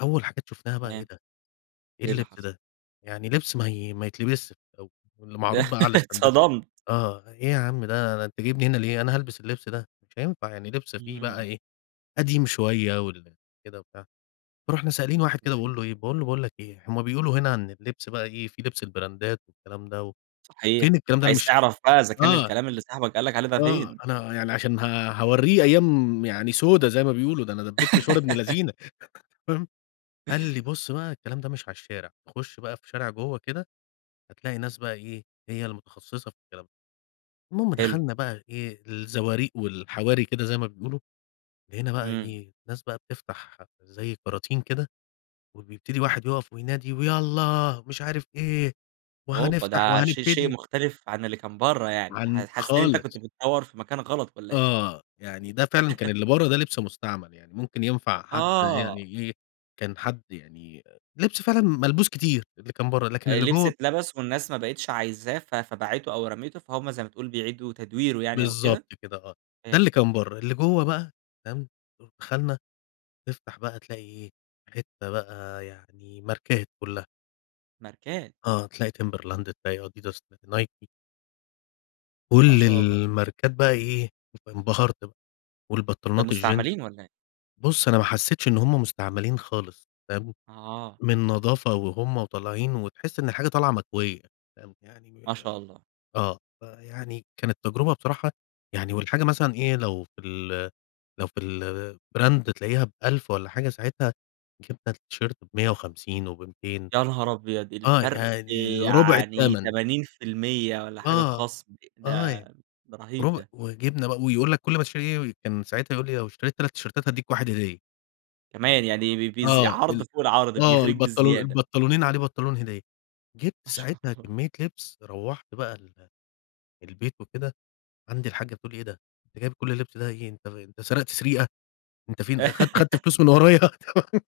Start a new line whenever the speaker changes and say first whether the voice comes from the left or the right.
left: أول حاجات شُفتها بقى إيه
right: تمام،
left: ده؟ إيه
right: إيه اللي
left: اللبس
right: حصل؟
left: ده؟ يعني لبس ما ي ما يتلبسش [unintelligible] واللي
right: ده
left: معروض بقى على الاستندات
right: اتصدمت.
left: آه إيه يا عم ده؟ ده أنت جايبني هنا ليه؟ أنا هالبس اللبس ده؟! مش هينفع يعني لبس فيه بقى
right: إمم.
left: إيه قديم شوية وال كده وبتاع. رُحنا سائلين واحد كده
right: [unintelligible]
left: وباقول له إيه؟ باقول له: "باقول لك إيه هُم بيقولوا هنا عن اللبس بقى إيه في لبس البرندات والكلام ده فين
right: صحيح،
left: الكلام ده؟ أنا
right: عايز
left: مش"
right: تعرف بقى إذا كان
left: آه.
right: الكلام اللي صاحبك قال لَك عليه ده
left: آه،
right: فين؟
left: أنا يعني عشان ه هاورّيه أيام يعني سودا زي ما بيقولوا، ده أنا دبّيت مشوار ابن لذينة فاهم؟ قال لي: "بُص بقى الكلام ده مش على الشارع تخُش بقى في شارع جوة كده هتلاقي ناس بقى إيه هي المتخصصة في الكلام ده." المهم
right: حلو.
left: دخلنا بقى إيه؟ الزواريق والحواري كده زي ما بيقولوا، لقينا بقى
right: إمم.
left: إيه؟ ناس بقى بتفتح زي كراتين كده وبيبتدي واحد يُقَف وينادي: "ويالّا مش عارف إيه
right: أوبا!
left: وهنفتح
right: ده شي شيء
left: وهنبتدي."
right: مختلف عن اللي كان بره يعني ح
left: عن
right: حسيت أنت كنت
left: خالص.
right: بتدوّر في مكان غلط والّا إيه؟
left: آه يعني ده فعلًا كان اللي بره ده لبس مستعمل يعني، ممكن ينفع حد
right: آه.
left: يعني إيه؟ كان حد يعني لبس فعلًا ملبوس كتير اللي كان بره لكن
right: آآ
left: اللي
right: لبس
left: جوه
right: اتلبس والناس ما بقتش عايزاه ف فباعِته أو رَمِيته فهُم زي ما تقول بيعيدوا تدويره يعني أو
left: بالضبط
right: كده؟
left: كده آه، ده اللي
right: فهمتَ
left: كان
right: أوكي.
left: بره، اللي جوه بقى تمام؟ دخلنا تفتح بقى تلاقي إيه؟ حتة بقى يعني ماركات كلها.
right: ماركات!
left: آه تلاقي Timberland، تلاقي Adidas، ت Nike.
right: ما
left: كل
right: شاء الله!
left: الماركات بقى إيه انبَهرت ب
right: ده
left: والبنطلونات الجينز.
right: مستعملين والّا إيه؟
left: بُص أنا ما حسّيتش إن هُم مستعملين خالص فاهم؟
right: آه.
left: من نضافة وهُم وطالعين وتحس إن الحاجة طالعة مكوية فاهم؟ يعني
right: ما شاء الله!
left: آه، فيعني كانت تجربة بصراحة يعني والحاجة مثلًا إيه لو في ال لو في الbrand تلاقيها ب1000 والّا حاجة، ساعتها جبنا التيشرت ب150 وب200
right: يا نهار أبيض!
left: آه
right: الفرق
left: يعني رُبع
right: يعني
left: التَمَن.
right: 80% والّا حاجة
left: آه،
right: خصم
left: آه
right: ده
left: ي
right: رهيب
left: رب
right: ده.
left: وجِبنا ب ويقول لك كل ما تشتري إيه كان ساعتها يقول لي:" لو اشتريت 3 تيشيرتات هادّيك 1 هدية." فاهم؟
right: كمان يعني ب بيز
left: آه
right: عرض
left: ال
right: فوق العرض
left: آه
right: بيغريك
left: البنطلو
right: بزيادة.
left: البنطلونين عليه بنطلون هدية. جِبت
right: ما شاء
left: ساعتها
right: الله!
left: كمّية لبس روّحت بقى ال البيت وكده عندي الحاجّة تقول لي إيه ده؟ أنت جايب كل اللبس ده إيه؟ أنت أنت سرقت سريقة؟! أنت فين أخ خَدت فلوس من ورايا؟!